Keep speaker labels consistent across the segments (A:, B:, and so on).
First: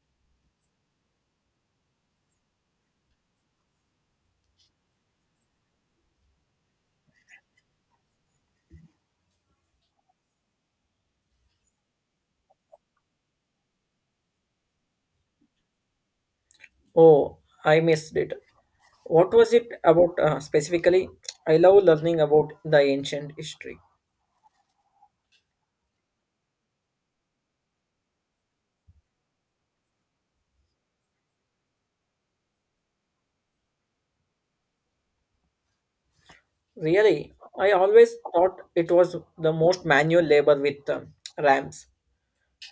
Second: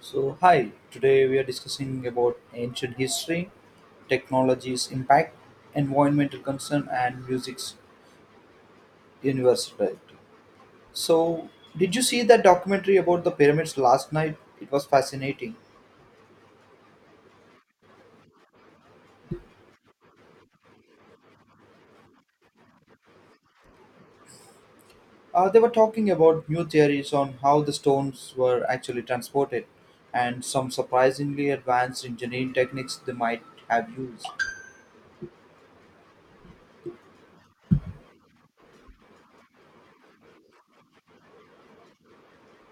A: So, hi, today we are discussing about ancient history, technology's impact, environmental concern, and music's universality. So, did you see that documentary about the pyramids last night? It was fascinating.
B: Oh, I missed it. What was it about specifically? I love learning about the ancient history.
A: They were talking about new theories on how the stones were actually transported and some surprisingly advanced engineering techniques they might have used.
B: Really, I always thought it was the most manual labor with ramps.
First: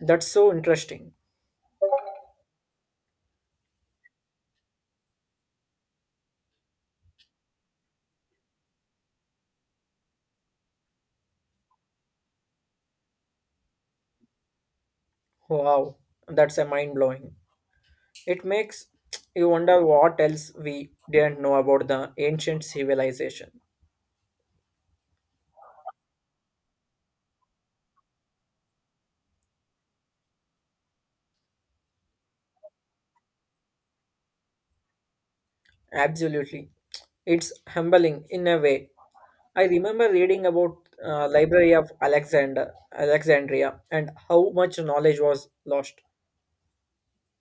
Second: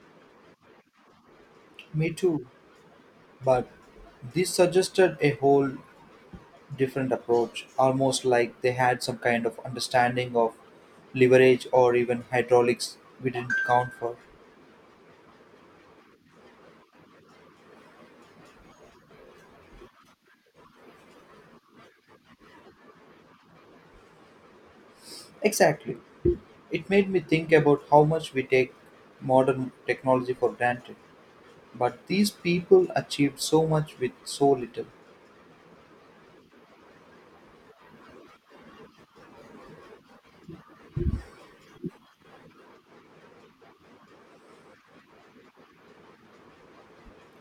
B: That's so interesting.
A: Me too, but this suggested a whole different approach, almost like they had some kind of understanding of leverage or even hydraulics we didn't count for.
B: Wow, that's a mind blowing. It makes you wonder what else we didn't know about the ancient civilization.
A: Exactly. It made me think about how much we take modern technology for granted. But these people achieved so much with so little.
B: Absolutely. It's humbling in a way. I remember reading about Library of Alexander Alexandria and how much knowledge was lost.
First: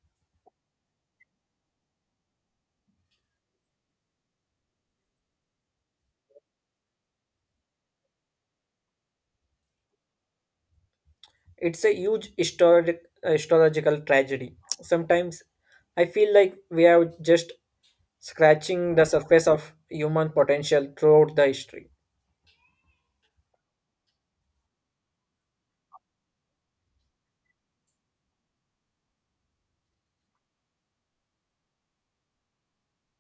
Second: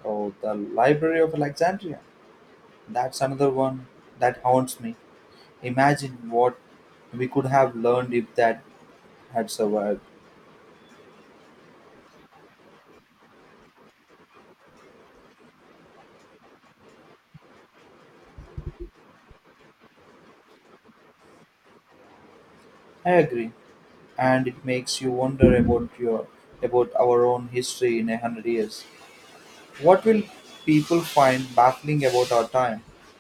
A: Oh, the Library of Alexandria. That's another one that haunts me. Imagine what we could have learned if that had survived.
B: It's a huge historical tragedy. Sometimes I feel like we are just scratching the surface of human potential throughout the history.
A: I agree. And it makes you wonder about our own history in 100 years. What will people find baffling about our time?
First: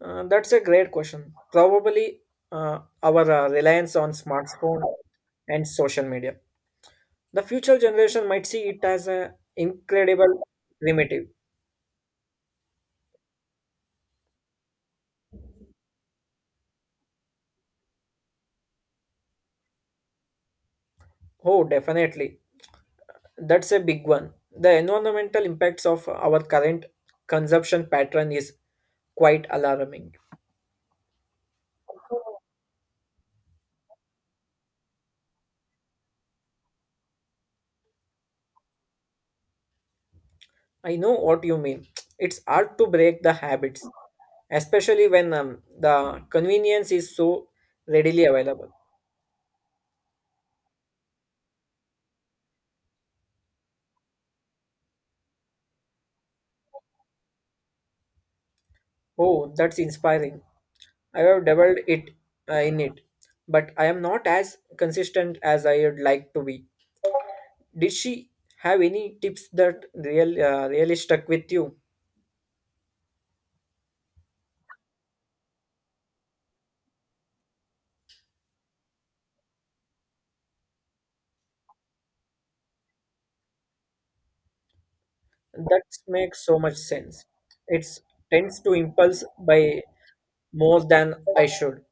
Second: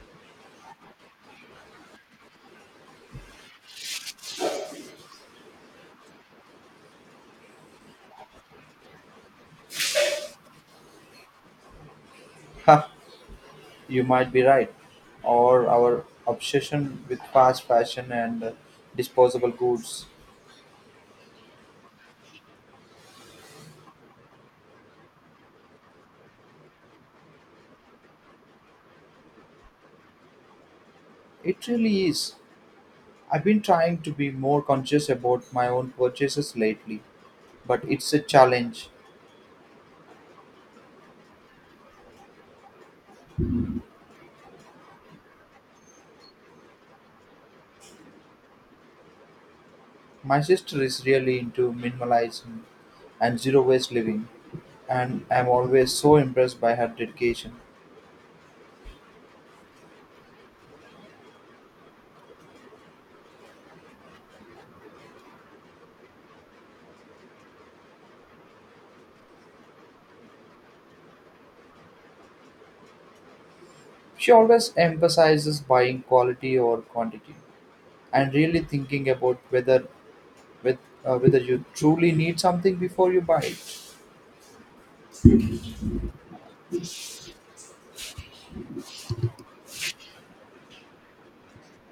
B: That's a great question. Probably our reliance on smartphone and social media. The future generation might see it as an incredible primitive.
A: Ha, you might be right. Or our obsession with fast fashion and disposable goods.
B: Oh, definitely. That's a big one. The environmental impacts of our current consumption pattern is quite alarming.
A: It really is. I've been trying to be more conscious about my own purchases lately, but it's a challenge.
B: I know what you mean. It's hard to break the habits, especially when the convenience is so readily available.
A: My sister is really into minimalism and zero waste living, and I'm always so impressed by her dedication.
B: Oh, that's inspiring. I have dabbled it in it, but I am not as consistent as I would like to be. Did she have any tips that really stuck with you?
A: She always emphasizes buying quality over quantity and really thinking about with whether you truly need something before you buy it.
B: That makes so much sense. It tends to impulse by more than I should.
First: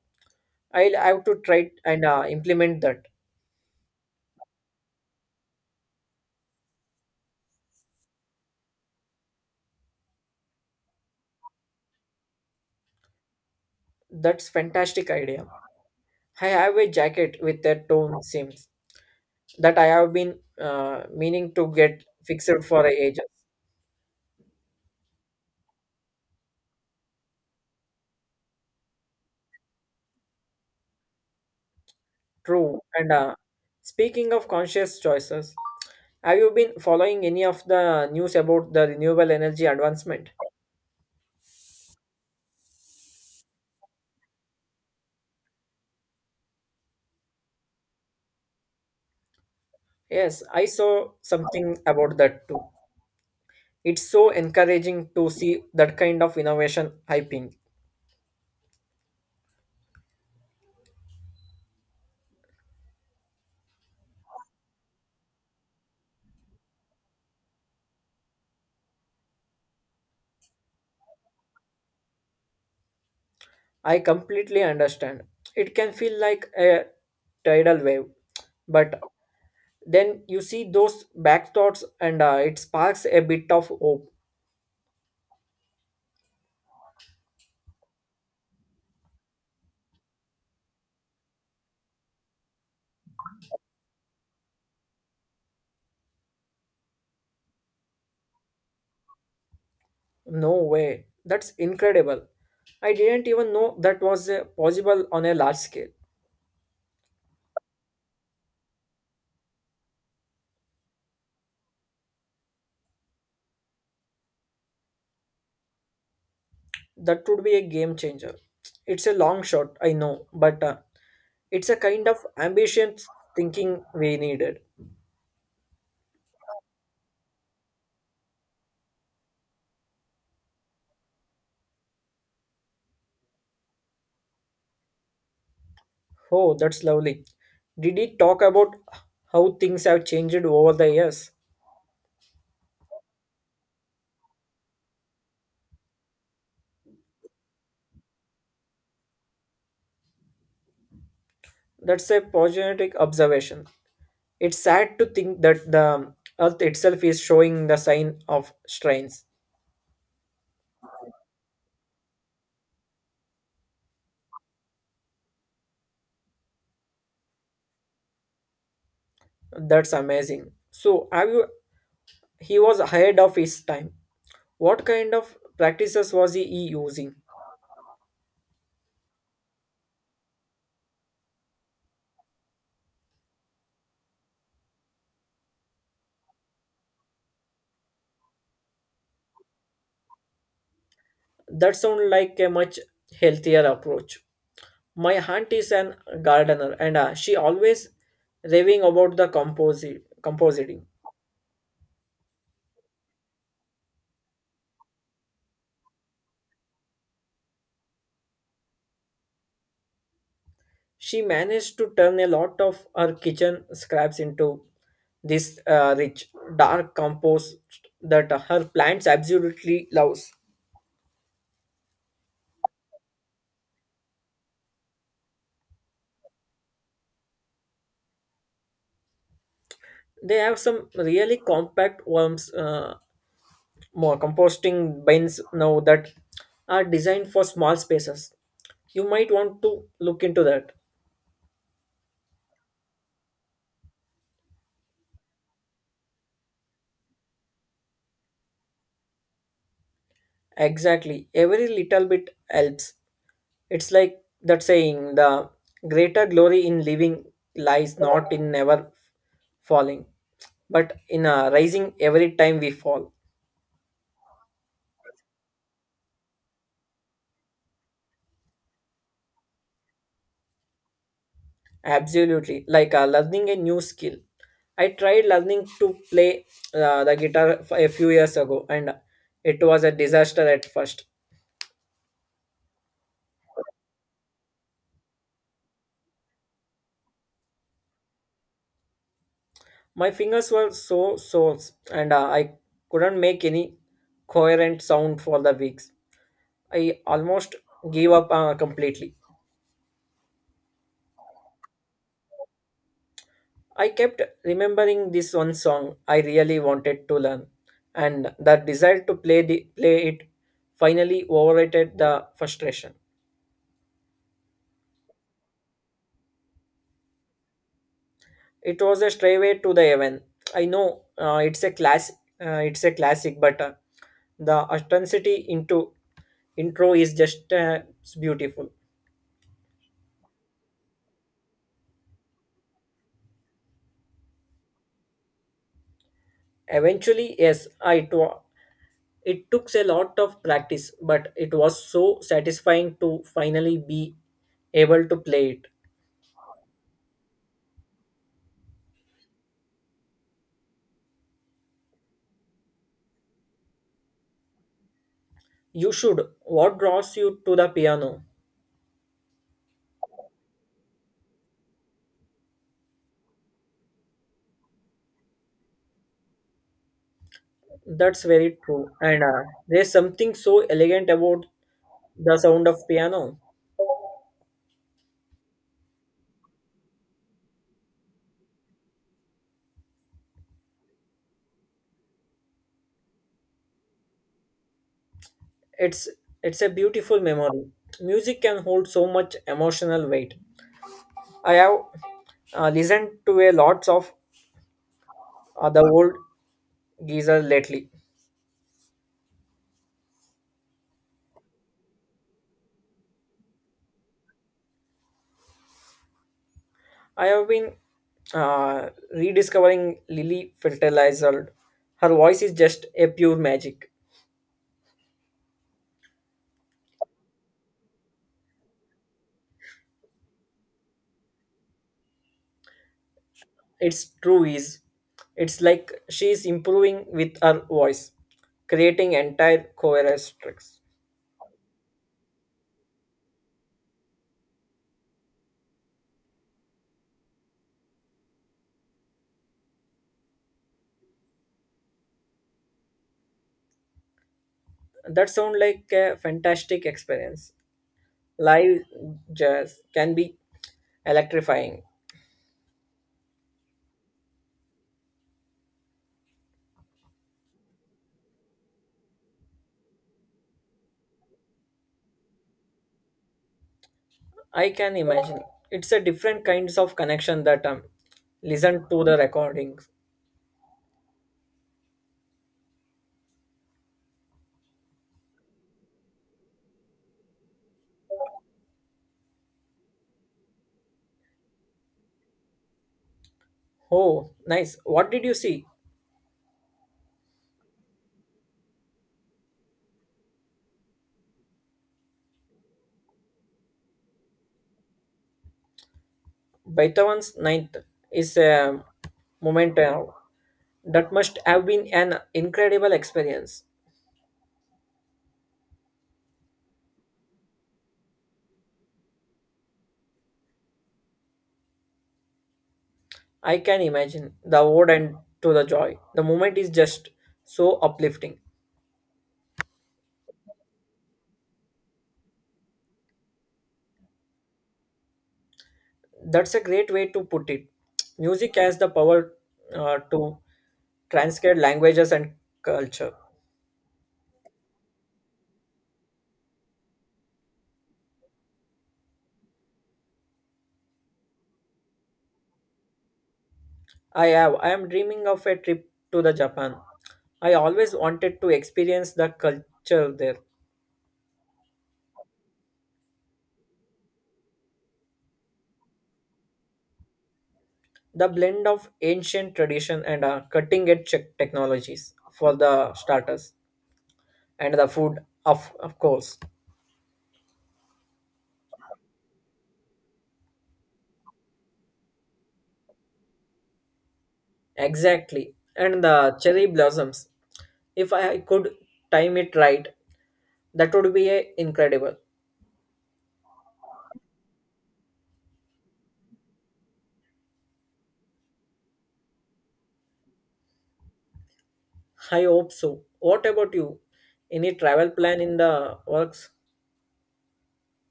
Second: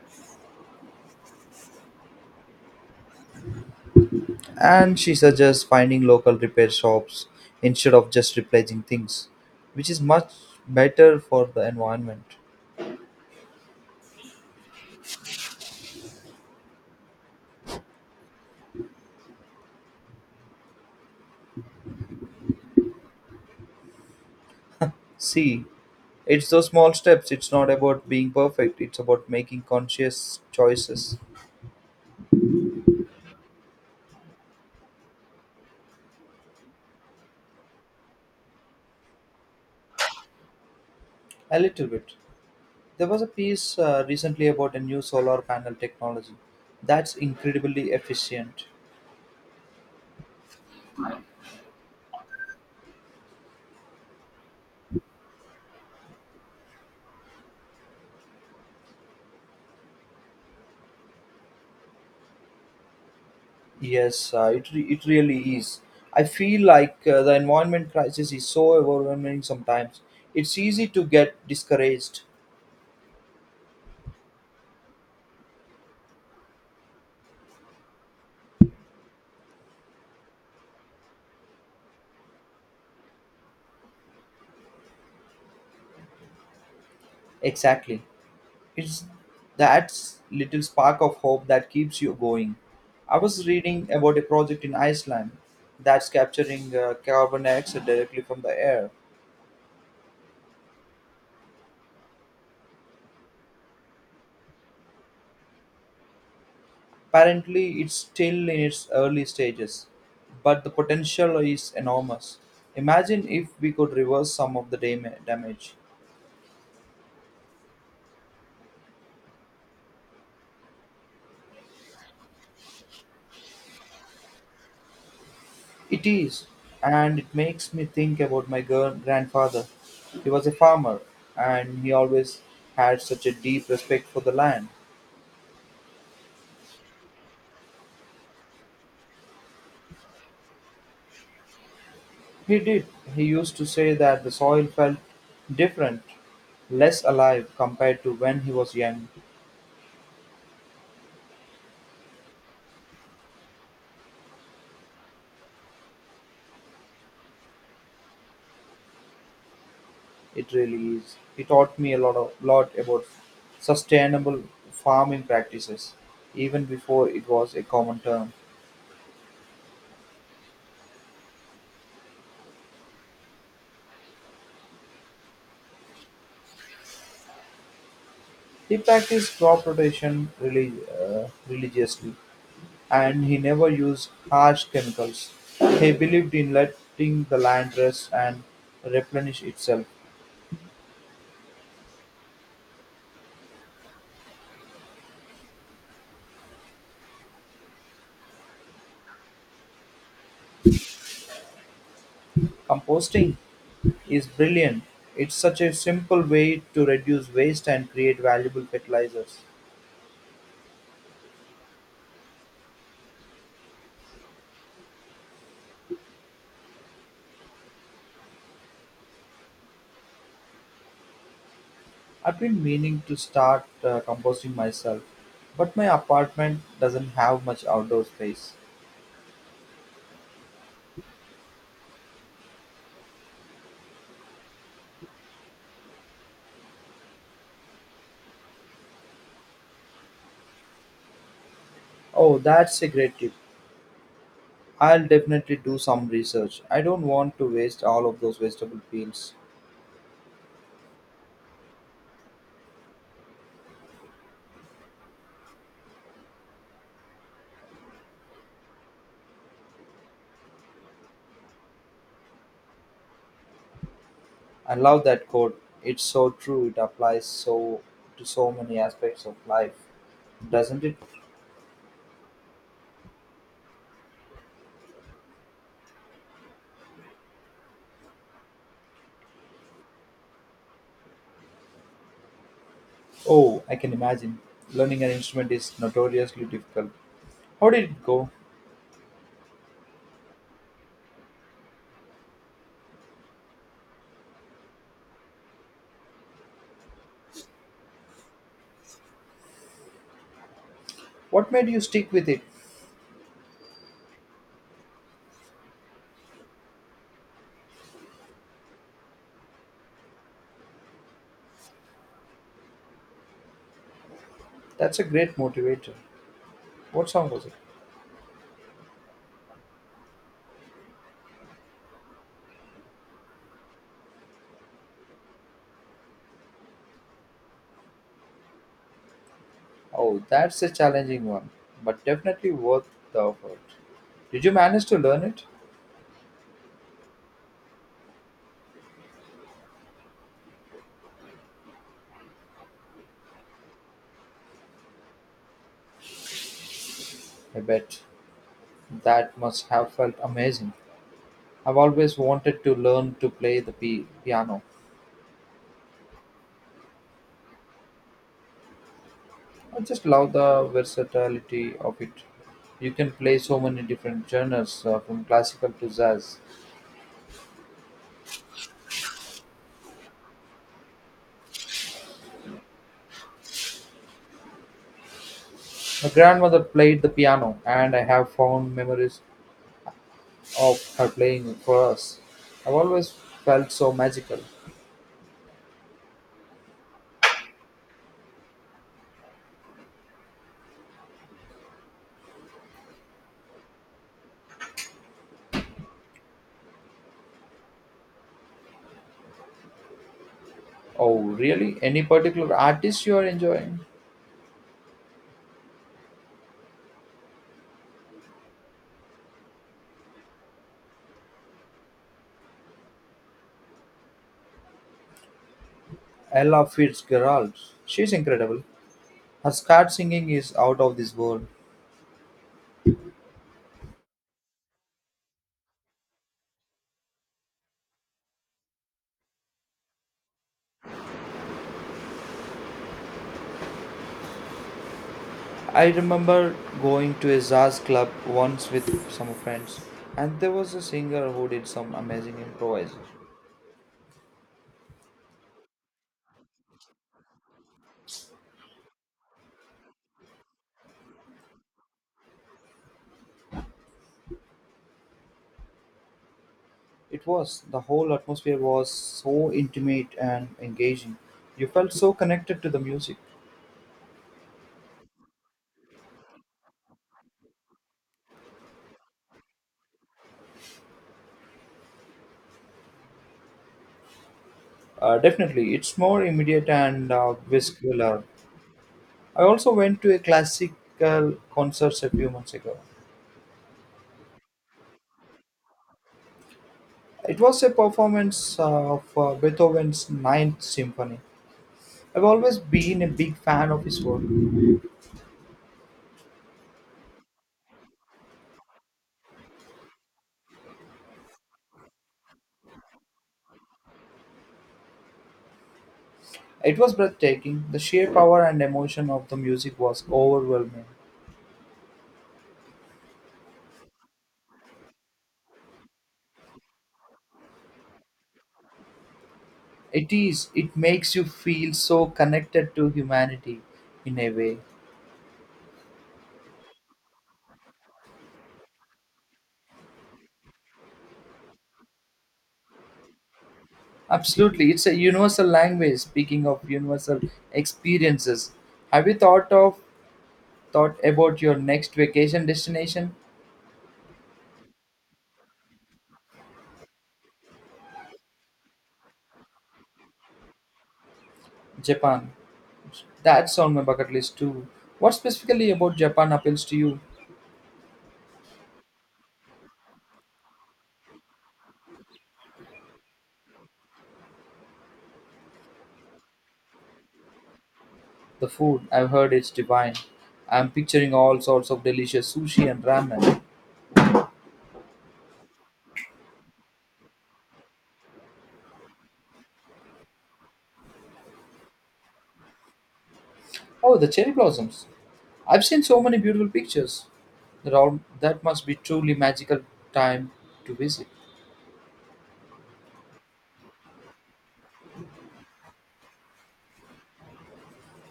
B: I'll have to try and implement that.
A: And she suggests finding local repair shops instead of just replacing things, which is much better for the environment.
B: That's fantastic idea. I have a jacket with a torn seams that I have been meaning to get fixed for ages.
A: See, it's those small steps. It's not about being perfect. It's about making conscious choices.
B: True. And speaking of conscious choices, have you been following any of the news about the renewable energy advancement?
A: A little bit. There was a piece recently about a new solar panel technology that's incredibly efficient.
B: Yes, I saw something about that too. It's so encouraging to see that kind of innovation hyping.
A: Yes, it really is. I feel like the environment crisis is so overwhelming sometimes. It's easy to get discouraged.
B: I completely understand. It can feel like a tidal wave, but then you see those back thoughts and it sparks a bit of hope.
A: Exactly. It's that little spark of hope that keeps you going. I was reading about a project in Iceland that's capturing carbon dioxide directly from the air.
B: No way. That's incredible. I didn't even know that was possible on a large scale.
A: Apparently, it's still in its early stages, but the potential is enormous. Imagine if we could reverse some of the damage.
B: That would be a game changer. It's a long shot, I know, but it's a kind of ambitious thinking we needed.
A: It is, and it makes me think about my grandfather. He was a farmer, and he always had such a deep respect for the land.
B: Oh, that's lovely. Did he talk about how things have changed over the years?
A: He did. He used to say that the soil felt different, less alive compared to when he was young.
B: That's a positive observation. It's sad to think that the earth itself is showing the sign of strains.
A: It really is. He taught me a lot about sustainable farming practices, even before it was a common term.
B: That's amazing. He was ahead of his time. What kind of practices was he using?
A: He practiced crop rotation really, religiously. And he never used harsh chemicals. He believed in letting the land rest and replenish itself.
B: That sounds like a much healthier approach. My aunt is an gardener and she always raving about the compositing.
A: Composting is brilliant. It's such a simple way to reduce waste and create valuable fertilizers.
B: She managed to turn a lot of her kitchen scraps into this rich, dark compost that her plants absolutely loves.
A: I've been meaning to start composting myself, but my apartment doesn't have much outdoor space.
B: They have some really compact more composting bins now that are designed for small spaces. You might want to look into that.
A: Oh, that's a great tip. I'll definitely do some research. I don't want to waste all of those vegetable peels.
B: Exactly. Every little bit helps. It's like that saying the greater glory in living lies not in never falling, but in rising every time we fall.
A: I love that quote. It's so true. It applies to so many aspects of life, doesn't it?
B: Absolutely. Like learning a new skill. I tried learning to play the a few years ago and it was a disaster at first.
A: Oh, I can imagine. Learning an instrument is notoriously difficult. How did it go?
B: My fingers were so sore and I couldn't make any coherent sound for the weeks. I almost gave up completely.
A: What made you stick with it?
B: I kept remembering this one song I really wanted to learn, and the desire to play it finally overrated the frustration.
A: That's a great motivator. What song was it?
B: It was a straightway to the heaven. I know it's a classic, but the authenticity into intro is just it's beautiful.
A: Oh, that's a challenging one, but definitely worth the effort. Did you manage to learn it?
B: Eventually, yes, it took a lot of practice, but it was so satisfying to finally be able to play it.
A: I bet. That must have felt amazing. I've always wanted to learn to play the piano.
B: You should. What draws you to the piano?
A: I just love the versatility of it. You can play so many different genres, from classical to jazz.
B: That's very true. And there's something so elegant about the sound of piano.
A: My grandmother played the piano, and I have found memories of her playing it for us. I've always felt so magical.
B: It's it's a beautiful memory. Music can hold so much emotional weight. I have listened to a lots of the old geezer lately,
A: Oh, really? Any particular artist you are enjoying?
B: I have been uh, rediscovering Lily Fertilizer. Her voice is just a pure magic.
A: Ella Fitzgerald. She's incredible. Her scat singing is out of this world.
B: It's true is. It's like she is improving with her voice, creating entire chorus tracks.
A: I remember going to a jazz club once with some friends, and there was a singer who did some amazing improvise.
B: That sound like a fantastic experience. Live jazz can be electrifying.
A: It was the whole atmosphere was so intimate and engaging. You felt so connected to the music.
B: I can imagine. It's a different kinds of connection that listen to the recordings.
A: Definitely, it's more immediate and visceral. I also went to a classical concert a few months ago.
B: Oh, nice. What did you see?
A: It was a performance of Beethoven's Ninth Symphony. I've always been a big fan of his work.
B: Beethoven's Ninth is a memento that must have been an incredible experience.
A: It was breathtaking. The sheer power and emotion of the music was overwhelming.
B: I can imagine the ode and to the joy. The moment is just so uplifting.
A: It is, it makes you feel so connected to humanity in a way.
B: That's a great way to put it. Music has the power to transcend languages and culture.
A: Absolutely. It's a universal language. Speaking of universal experiences, have you thought about your next vacation destination?
B: I have. I am dreaming of a trip to the Japan. I always wanted to experience the culture there.
A: Japan. That's on my bucket list too. What specifically about Japan appeals to you?
B: The blend of ancient tradition and cutting edge technologies for the starters and the food of course.
A: The food. I've heard it's divine. I'm picturing all sorts of delicious sushi and ramen.
B: Exactly, and the cherry blossoms, if I could time it right, that would be a incredible.
A: Oh, the cherry blossoms. I've seen so many beautiful pictures. Around that must be truly magical time to visit.
B: I hope so. What about you? Any travel plan in the works?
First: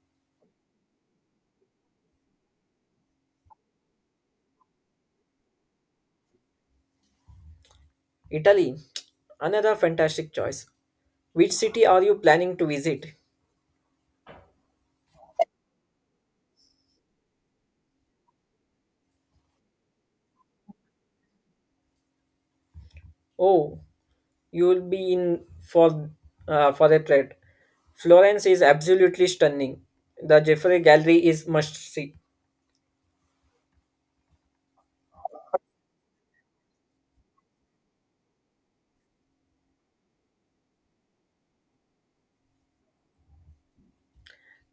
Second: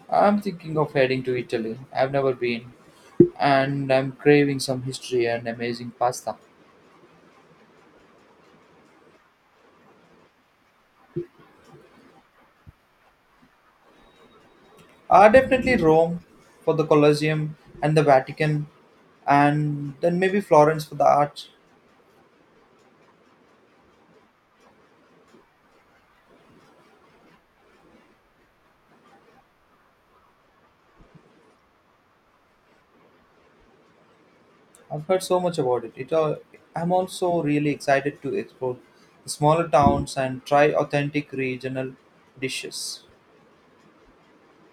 A: I'm thinking of heading to Italy. I've never been, and I'm craving some history and amazing pasta.
B: Italy, another fantastic choice. Which city are you planning to visit?
A: Definitely Rome for the Colosseum and the Vatican, and then maybe Florence for the art.
B: Oh, you'll be in for for a treat. Florence is absolutely stunning. The Jeffrey Gallery is must see.
A: I've heard so much about it. I'm also really excited to explore the smaller towns and try authentic regional dishes.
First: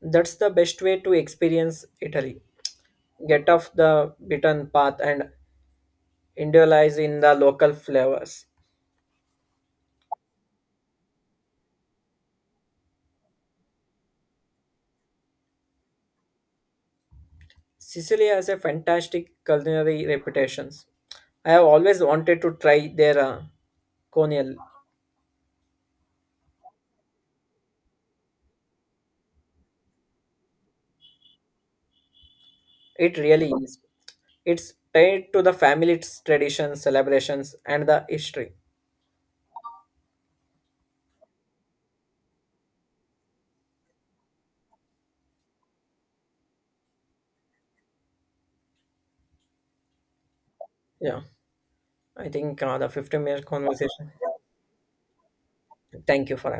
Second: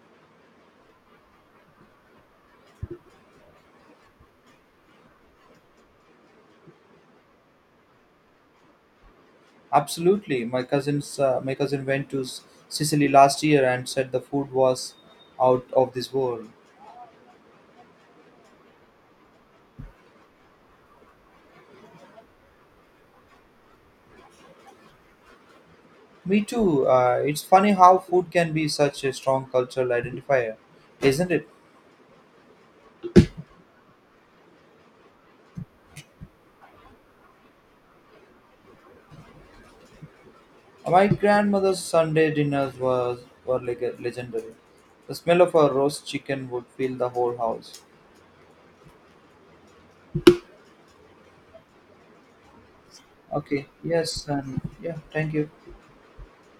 B: That's the best way to experience Italy. Get off the beaten path and indulge in the local flavors.
A: Absolutely, my cousin went to Sicily last year and said the food was out of this world.
B: Sicily has a fantastic culinary reputation. I have always wanted to try their conial.
A: Me too. It's funny how food can be such a strong cultural identifier, isn't it?
B: It really is. It's tied to the family traditions, celebrations, and the history.
A: My grandmother's Sunday dinners was were legendary. The smell of a roast chicken would fill the whole house.
B: Yeah, I think the 15-minute
A: Okay.
B: conversation.
A: Yes, and yeah. Thank you.
B: Thank you for having.